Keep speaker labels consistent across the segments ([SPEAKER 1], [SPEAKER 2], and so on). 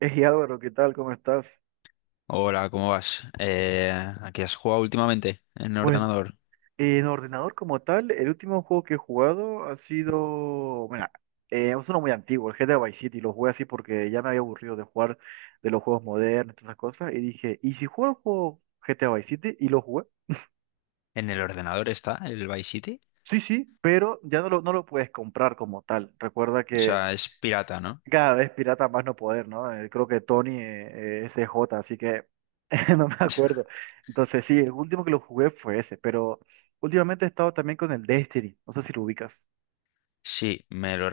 [SPEAKER 1] Hey Álvaro, ¿qué tal? ¿Cómo estás?
[SPEAKER 2] Hola, ¿cómo vas? ¿A qué has jugado últimamente en el
[SPEAKER 1] Pues
[SPEAKER 2] ordenador?
[SPEAKER 1] en ordenador como tal, el último juego que he jugado ha sido, bueno, es uno muy antiguo, el GTA Vice City, lo jugué así porque ya me había aburrido de jugar de los juegos modernos, todas esas cosas, y dije, ¿y si juego el juego GTA Vice City? Y lo jugué.
[SPEAKER 2] ¿En el ordenador está el Vice City?
[SPEAKER 1] Sí, sí, pero ya no lo puedes comprar como tal. Recuerda
[SPEAKER 2] O
[SPEAKER 1] que
[SPEAKER 2] sea, es pirata, ¿no?
[SPEAKER 1] cada vez pirata más no poder, ¿no? Creo que Tony es J, así que no me acuerdo. Entonces sí, el último que lo jugué fue ese, pero últimamente he estado también con el Destiny, no sé si lo ubicas.
[SPEAKER 2] Sí, me lo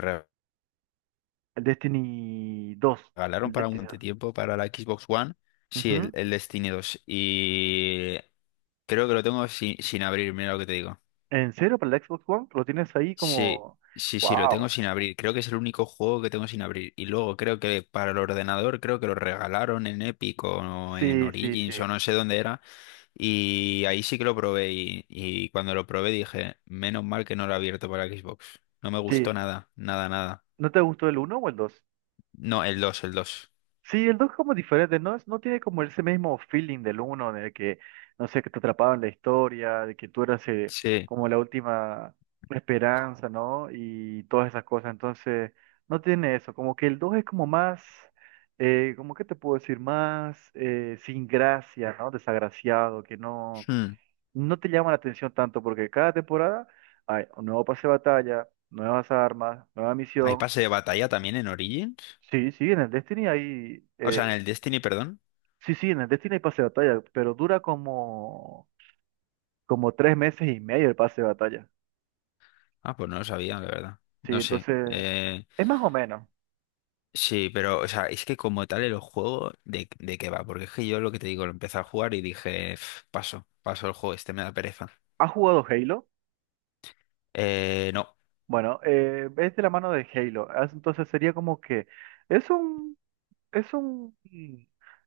[SPEAKER 1] El Destiny 2,
[SPEAKER 2] regalaron
[SPEAKER 1] el
[SPEAKER 2] para
[SPEAKER 1] Destiny
[SPEAKER 2] un
[SPEAKER 1] 2.
[SPEAKER 2] tiempo para la Xbox One. Sí, el,
[SPEAKER 1] Ujú.
[SPEAKER 2] el Destiny dos. Y creo que lo tengo sin abrir, mira lo que te digo.
[SPEAKER 1] ¿En serio para el Xbox One? ¿Lo tienes ahí
[SPEAKER 2] Sí,
[SPEAKER 1] como?
[SPEAKER 2] sí, sí, lo tengo
[SPEAKER 1] ¡Wow!
[SPEAKER 2] sin abrir. Creo que es el único juego que tengo sin abrir. Y luego creo que para el ordenador, creo que lo regalaron en Epic o en
[SPEAKER 1] Sí, sí,
[SPEAKER 2] Origins o
[SPEAKER 1] sí.
[SPEAKER 2] no sé dónde era. Y ahí sí que lo probé y cuando lo probé dije, menos mal que no lo he abierto para Xbox. No me gustó
[SPEAKER 1] Sí.
[SPEAKER 2] nada, nada, nada.
[SPEAKER 1] ¿No te gustó el uno o el 2?
[SPEAKER 2] No, el dos.
[SPEAKER 1] Sí, el 2 es como diferente, no, no tiene como ese mismo feeling del uno de que, no sé, que te atrapaba en la historia, de que tú eras
[SPEAKER 2] Sí.
[SPEAKER 1] como la última esperanza, ¿no? Y todas esas cosas, entonces no tiene eso, como que el 2 es como más, como que te puedo decir, más sin gracia, ¿no? Desagraciado, que no,
[SPEAKER 2] Hmm.
[SPEAKER 1] no te llama la atención tanto, porque cada temporada hay un nuevo pase de batalla, nuevas armas, nueva
[SPEAKER 2] ¿Hay
[SPEAKER 1] misión.
[SPEAKER 2] pase de batalla también en Origins?
[SPEAKER 1] Sí, sí, en el Destiny hay.
[SPEAKER 2] O sea, en el Destiny, perdón.
[SPEAKER 1] Sí, sí, en el Destiny hay pase de batalla, pero dura como 3 meses y medio el pase de batalla.
[SPEAKER 2] Ah, pues no lo sabía, la verdad.
[SPEAKER 1] Sí,
[SPEAKER 2] No sé.
[SPEAKER 1] entonces es más o menos.
[SPEAKER 2] Sí, pero, o sea, es que como tal el juego, de qué va? Porque es que yo lo que te digo, lo empecé a jugar y dije, "Pf, paso, paso el juego, este me da pereza".
[SPEAKER 1] ¿Has jugado Halo?
[SPEAKER 2] No.
[SPEAKER 1] Bueno, es de la mano de Halo. Entonces sería como que es un, es un, mm,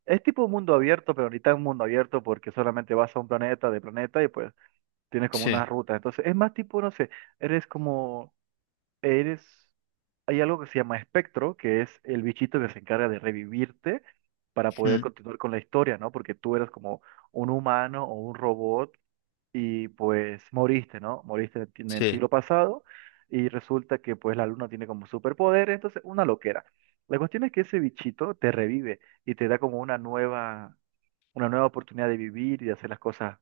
[SPEAKER 1] es tipo un mundo abierto, pero ahorita un mundo abierto porque solamente vas a un planeta de planeta y pues tienes como
[SPEAKER 2] Sí.
[SPEAKER 1] unas rutas. Entonces es más tipo, no sé, eres como eres, hay algo que se llama espectro, que es el bichito que se encarga de revivirte para poder
[SPEAKER 2] Hmm.
[SPEAKER 1] continuar con la historia, ¿no? Porque tú eras como un humano o un robot y pues moriste, ¿no? Moriste en el
[SPEAKER 2] Sí.
[SPEAKER 1] siglo pasado y resulta que pues la luna tiene como superpoderes, entonces una loquera. La cuestión es que ese bichito te revive y te da como una nueva oportunidad de vivir y de hacer las cosas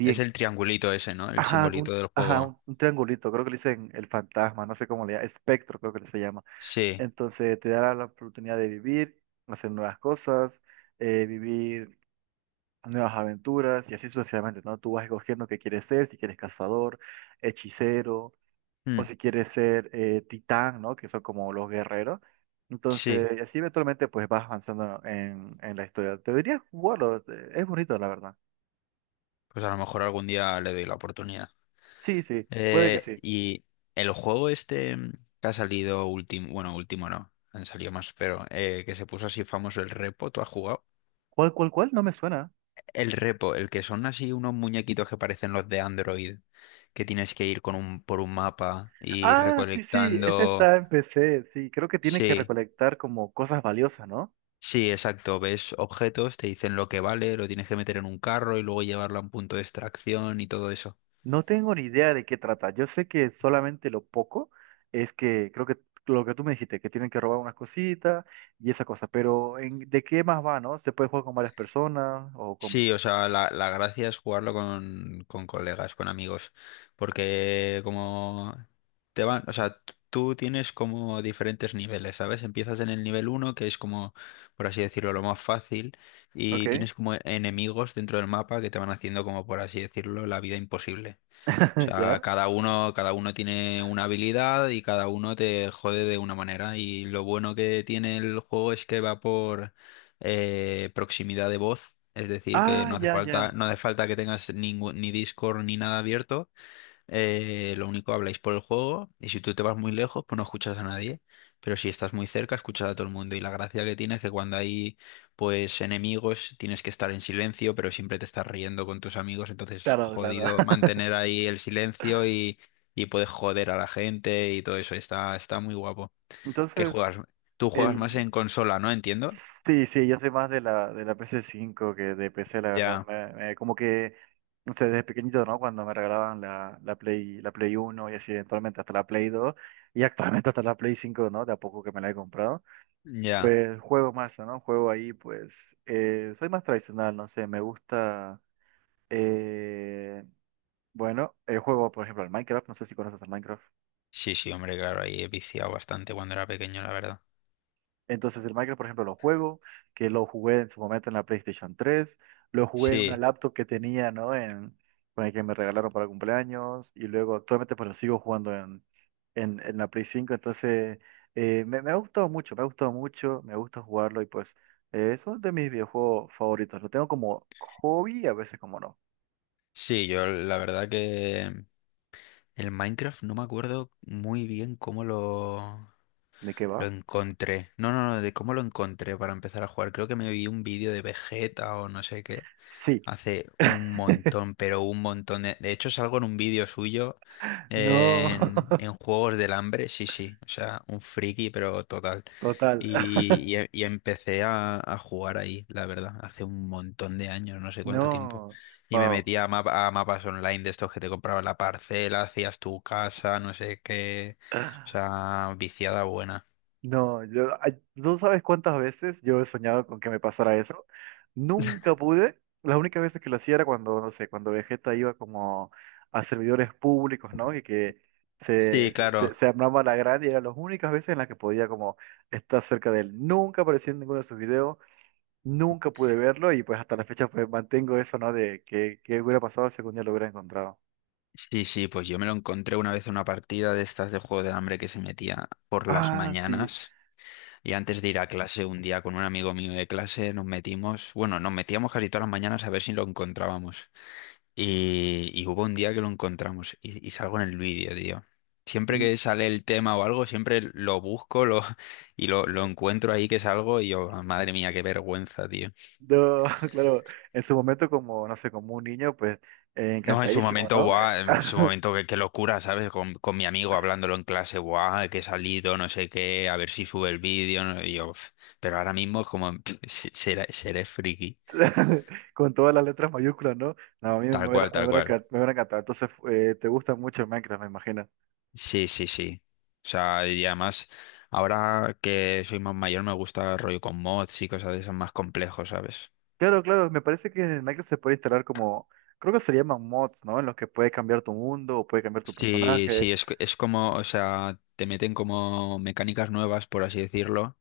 [SPEAKER 2] Es el triangulito ese, ¿no? El
[SPEAKER 1] Ajá,
[SPEAKER 2] simbolito
[SPEAKER 1] un,
[SPEAKER 2] del
[SPEAKER 1] ajá,
[SPEAKER 2] juego.
[SPEAKER 1] un, un triangulito, creo que le dicen el fantasma, no sé cómo le llaman, espectro creo que se llama.
[SPEAKER 2] Sí,
[SPEAKER 1] Entonces te dará la oportunidad de vivir, hacer nuevas cosas, vivir nuevas aventuras y así sucesivamente, ¿no? Tú vas escogiendo qué quieres ser, si quieres cazador, hechicero o
[SPEAKER 2] mm,
[SPEAKER 1] si quieres ser titán, ¿no? Que son como los guerreros.
[SPEAKER 2] sí.
[SPEAKER 1] Entonces, y así eventualmente pues vas avanzando en la historia. Deberías jugarlo, es bonito, la verdad.
[SPEAKER 2] Pues a lo mejor algún día le doy la oportunidad.
[SPEAKER 1] Sí, sí, puede que
[SPEAKER 2] Eh,
[SPEAKER 1] sí.
[SPEAKER 2] y el juego este, que ha salido último, bueno, último no, han salido más, pero que se puso así famoso, el Repo, ¿tú has jugado?
[SPEAKER 1] ¿Cuál? No me suena.
[SPEAKER 2] El Repo, el que son así unos muñequitos que parecen los de Android, que tienes que ir por un mapa y
[SPEAKER 1] Ah, sí, sí, ese
[SPEAKER 2] recolectando.
[SPEAKER 1] está en PC, sí, creo que tiene que
[SPEAKER 2] Sí.
[SPEAKER 1] recolectar como cosas valiosas, ¿no?
[SPEAKER 2] Sí, exacto. Ves objetos, te dicen lo que vale, lo tienes que meter en un carro y luego llevarlo a un punto de extracción y todo eso.
[SPEAKER 1] No tengo ni idea de qué trata, yo sé que solamente lo poco es que, creo que lo que tú me dijiste, que tienen que robar unas cositas y esa cosa, pero ¿de qué más va, no? ¿Se puede jugar con varias personas o cómo?
[SPEAKER 2] Sí, o sea, la gracia es jugarlo con colegas, con amigos, porque como te van, o sea, tú tienes como diferentes niveles, ¿sabes? Empiezas en el nivel uno que es como, por así decirlo, lo más fácil,
[SPEAKER 1] Ok,
[SPEAKER 2] y tienes como enemigos dentro del mapa que te van haciendo como, por así decirlo, la vida imposible. O sea,
[SPEAKER 1] ¿ya?
[SPEAKER 2] cada uno tiene una habilidad y cada uno te jode de una manera. Y lo bueno que tiene el juego es que va por proximidad de voz. Es decir, que
[SPEAKER 1] Ah,
[SPEAKER 2] no hace
[SPEAKER 1] ya,
[SPEAKER 2] falta,
[SPEAKER 1] ya,
[SPEAKER 2] no hace falta que tengas ningún, ni Discord ni nada abierto, lo único habláis por el juego y si tú te vas muy lejos, pues no escuchas a nadie. Pero si estás muy cerca, escuchas a todo el mundo. Y la gracia que tiene es que cuando hay pues enemigos, tienes que estar en silencio, pero siempre te estás riendo con tus amigos. Entonces,
[SPEAKER 1] claro, claro.
[SPEAKER 2] jodido mantener ahí el silencio , y puedes joder a la gente y todo eso. Está, está muy guapo. ¿Qué
[SPEAKER 1] Entonces,
[SPEAKER 2] juegas? Tú juegas más
[SPEAKER 1] el.
[SPEAKER 2] en consola, ¿no? Entiendo.
[SPEAKER 1] Sí, sí, yo soy más de la PS5 que de PC, la verdad.
[SPEAKER 2] Ya,
[SPEAKER 1] Como que, no sé, desde pequeñito, ¿no? Cuando me regalaban la Play uno y así, eventualmente hasta la Play 2 y actualmente hasta la Play 5, ¿no? De a poco que me la he comprado.
[SPEAKER 2] ya.
[SPEAKER 1] Pues juego más, ¿no? Juego ahí, pues, soy más tradicional, no sé, me gusta, eh, bueno, juego, por ejemplo, al Minecraft, no sé si conoces al Minecraft.
[SPEAKER 2] Sí, sí, hombre, claro, ahí he viciado bastante cuando era pequeño, la verdad.
[SPEAKER 1] Entonces el Minecraft, por ejemplo, lo juego, que lo jugué en su momento en la PlayStation 3, lo jugué en una
[SPEAKER 2] Sí,
[SPEAKER 1] laptop que tenía, ¿no? Con el que me regalaron para cumpleaños, y luego actualmente pues lo sigo jugando en la Play 5, entonces me ha gustado mucho, me ha gustado mucho, me gusta jugarlo y pues es uno de mis videojuegos favoritos, lo tengo como hobby y a veces como no.
[SPEAKER 2] sí, yo la verdad que el Minecraft no me acuerdo muy bien cómo lo,
[SPEAKER 1] ¿De qué
[SPEAKER 2] lo
[SPEAKER 1] va?
[SPEAKER 2] encontré. No, no, no, de cómo lo encontré para empezar a jugar. Creo que me vi un vídeo de Vegeta o no sé qué.
[SPEAKER 1] Sí.
[SPEAKER 2] Hace un montón, pero un montón. De hecho, salgo en un vídeo suyo
[SPEAKER 1] No,
[SPEAKER 2] en Juegos del Hambre. Sí, sí. O sea, un friki, pero total.
[SPEAKER 1] total.
[SPEAKER 2] Y empecé a jugar ahí, la verdad. Hace un montón de años, no sé cuánto tiempo.
[SPEAKER 1] No,
[SPEAKER 2] Y me
[SPEAKER 1] wow.
[SPEAKER 2] metía a mapas online de estos que te compraban la parcela, hacías tu casa, no sé qué. O sea, viciada buena.
[SPEAKER 1] No, yo, ay, tú sabes cuántas veces yo he soñado con que me pasara eso. Nunca pude. Las únicas veces que lo hacía era cuando, no sé, cuando Vegeta iba como a servidores públicos, ¿no? Y que se,
[SPEAKER 2] Sí,
[SPEAKER 1] se, se,
[SPEAKER 2] claro.
[SPEAKER 1] se armaba la grande y eran las únicas veces en las que podía como estar cerca de él. Nunca apareció en ninguno de sus videos, nunca pude verlo y pues hasta la fecha pues mantengo eso, ¿no? De que hubiera pasado si algún día lo hubiera encontrado.
[SPEAKER 2] Sí, sí, pues yo me lo encontré una vez en una partida de estas de Juego del Hambre que se metía por las
[SPEAKER 1] Ah, sí.
[SPEAKER 2] mañanas. Y antes de ir a clase, un día con un amigo mío de clase nos metimos, bueno, nos metíamos casi todas las mañanas a ver si lo encontrábamos. Y hubo un día que lo encontramos y salgo en el vídeo, tío. Siempre que sale el tema o algo, siempre lo busco, y lo encuentro ahí que salgo y yo, "Ah, madre mía, qué vergüenza, tío".
[SPEAKER 1] No, claro, en su momento como, no sé, como un niño, pues
[SPEAKER 2] No, en su
[SPEAKER 1] encantadísimo,
[SPEAKER 2] momento,
[SPEAKER 1] ¿no?
[SPEAKER 2] buah, en su momento, qué, qué locura, ¿sabes? Con mi amigo hablándolo en clase, buah, que he salido, no sé qué, a ver si sube el vídeo, y yo, "Uf". Pero ahora mismo es como, pff, seré friki,
[SPEAKER 1] Con todas las letras mayúsculas, ¿no? No, a mí me
[SPEAKER 2] tal
[SPEAKER 1] hubiera,
[SPEAKER 2] cual,
[SPEAKER 1] me
[SPEAKER 2] tal
[SPEAKER 1] hubiera
[SPEAKER 2] cual.
[SPEAKER 1] encan- me hubiera encantado. Entonces, te gusta mucho Minecraft, me imagino.
[SPEAKER 2] Sí, sí, sí. O sea, y además, ahora que soy más mayor me gusta rollo con mods y cosas de esas más complejos, ¿sabes?
[SPEAKER 1] Claro, claro, me parece que en Minecraft se puede instalar como, creo que se llaman mods, ¿no? En los que puedes cambiar tu mundo o puedes cambiar tu
[SPEAKER 2] Sí,
[SPEAKER 1] personaje.
[SPEAKER 2] sí, es como, o sea, te meten como mecánicas nuevas, por así decirlo,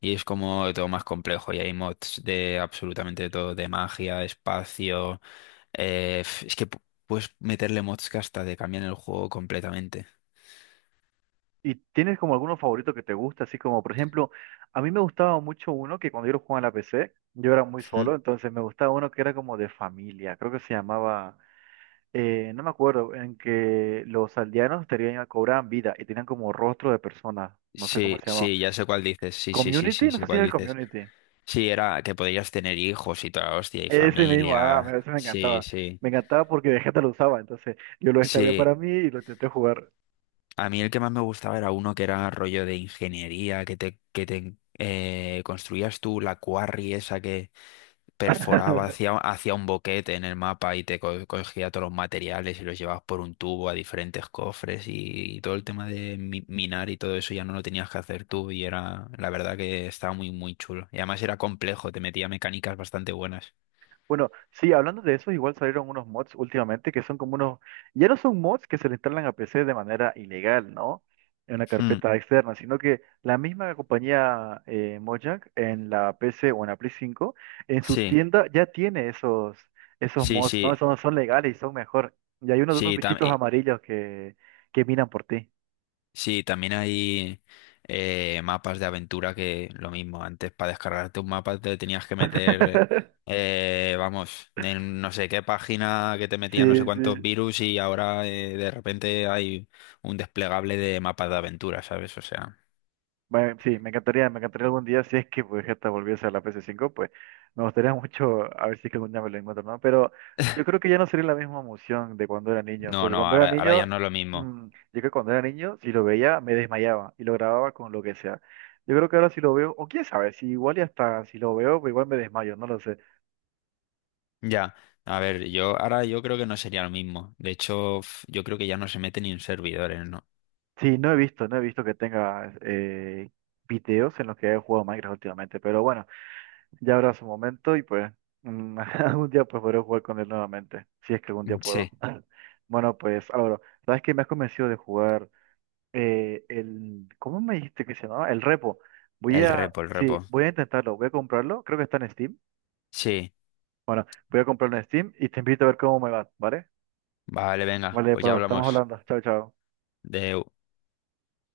[SPEAKER 2] y es como todo más complejo. Y hay mods de absolutamente todo, de magia, espacio. eh, f- es que pu- Puedes meterle mods que hasta te cambian el juego completamente.
[SPEAKER 1] ¿Y tienes como alguno favorito que te gusta? Así como, por ejemplo, a mí me gustaba mucho uno que cuando yo lo jugaba en la PC, yo era muy
[SPEAKER 2] Mm.
[SPEAKER 1] solo, entonces me gustaba uno que era como de familia, creo que se llamaba. No me acuerdo, en que los aldeanos tenían, cobraban vida y tenían como rostro de personas, no sé cómo
[SPEAKER 2] Sí,
[SPEAKER 1] se llamaba.
[SPEAKER 2] sí, ya sé cuál dices. Sí, sí, sí,
[SPEAKER 1] ¿Community?
[SPEAKER 2] sí,
[SPEAKER 1] No sé
[SPEAKER 2] sé
[SPEAKER 1] si
[SPEAKER 2] cuál
[SPEAKER 1] era el
[SPEAKER 2] dices.
[SPEAKER 1] Community.
[SPEAKER 2] Sí, era que podías tener hijos y toda la hostia, y
[SPEAKER 1] Ese mismo, ah,
[SPEAKER 2] familia.
[SPEAKER 1] ese me
[SPEAKER 2] Sí,
[SPEAKER 1] encantaba.
[SPEAKER 2] sí.
[SPEAKER 1] Me encantaba porque de gente lo usaba, entonces yo lo descargué
[SPEAKER 2] Sí,
[SPEAKER 1] para mí y lo intenté jugar.
[SPEAKER 2] a mí el que más me gustaba era uno que era rollo de ingeniería, que te construías tú la quarry esa que perforaba hacia, hacia un boquete en el mapa y cogía todos los materiales y los llevabas por un tubo a diferentes cofres y todo el tema de minar y todo eso ya no lo tenías que hacer tú y era, la verdad que estaba muy, muy chulo. Y además era complejo, te metía mecánicas bastante buenas.
[SPEAKER 1] Bueno, sí, hablando de eso, igual salieron unos mods últimamente que son como unos, ya no son mods que se le instalan a PC de manera ilegal, ¿no? En una
[SPEAKER 2] Mm,
[SPEAKER 1] carpeta externa, sino que la misma compañía Mojang en la PC o en la Play 5 en su
[SPEAKER 2] sí,
[SPEAKER 1] tienda ya tiene esos
[SPEAKER 2] sí,
[SPEAKER 1] mods,
[SPEAKER 2] sí.
[SPEAKER 1] ¿no? Esos no son legales y son mejor. Y hay unos de unos
[SPEAKER 2] Sí,
[SPEAKER 1] bichitos amarillos que miran por ti.
[SPEAKER 2] sí, también hay mapas de aventura que lo mismo, antes para descargarte un mapa te tenías que meter, vamos, en no sé qué página que te metían no sé
[SPEAKER 1] Sí,
[SPEAKER 2] cuántos
[SPEAKER 1] sí,
[SPEAKER 2] virus y ahora de repente hay un desplegable de mapas de aventura, ¿sabes? O sea,
[SPEAKER 1] bueno, sí, me encantaría algún día, si es que pues esta volviese a la PS5, pues me gustaría mucho a ver si es que algún día me lo encuentro, ¿no? Pero yo creo que ya no sería la misma emoción de cuando era niño,
[SPEAKER 2] no,
[SPEAKER 1] porque
[SPEAKER 2] no,
[SPEAKER 1] cuando era
[SPEAKER 2] ahora, ahora ya
[SPEAKER 1] niño,
[SPEAKER 2] no es lo mismo.
[SPEAKER 1] yo creo que cuando era niño, si lo veía, me desmayaba y lo grababa con lo que sea. Yo creo que ahora si lo veo, o quién sabe, si igual y hasta si lo veo, pues igual me desmayo, no lo sé.
[SPEAKER 2] Ya, a ver, yo ahora yo creo que no sería lo mismo. De hecho, yo creo que ya no se mete ni en servidores, ¿no?
[SPEAKER 1] Sí, no he visto que tenga videos en los que haya jugado Minecraft últimamente, pero bueno. Ya habrá su momento y pues algún día pues podré jugar con él nuevamente, si es que algún día
[SPEAKER 2] Mm,
[SPEAKER 1] puedo.
[SPEAKER 2] sí,
[SPEAKER 1] Bueno, pues Álvaro, ¿sabes que me has convencido de jugar el. ¿Cómo me dijiste que se llamaba? El repo. Voy
[SPEAKER 2] el
[SPEAKER 1] a.
[SPEAKER 2] repo, el
[SPEAKER 1] Sí,
[SPEAKER 2] repo.
[SPEAKER 1] voy a intentarlo, voy a comprarlo, creo que está en Steam.
[SPEAKER 2] Sí,
[SPEAKER 1] Bueno, voy a comprarlo en Steam y te invito a ver cómo me va, ¿vale?
[SPEAKER 2] vale, venga,
[SPEAKER 1] Vale,
[SPEAKER 2] pues ya
[SPEAKER 1] pues estamos
[SPEAKER 2] hablamos
[SPEAKER 1] hablando. Chao, chao.
[SPEAKER 2] de...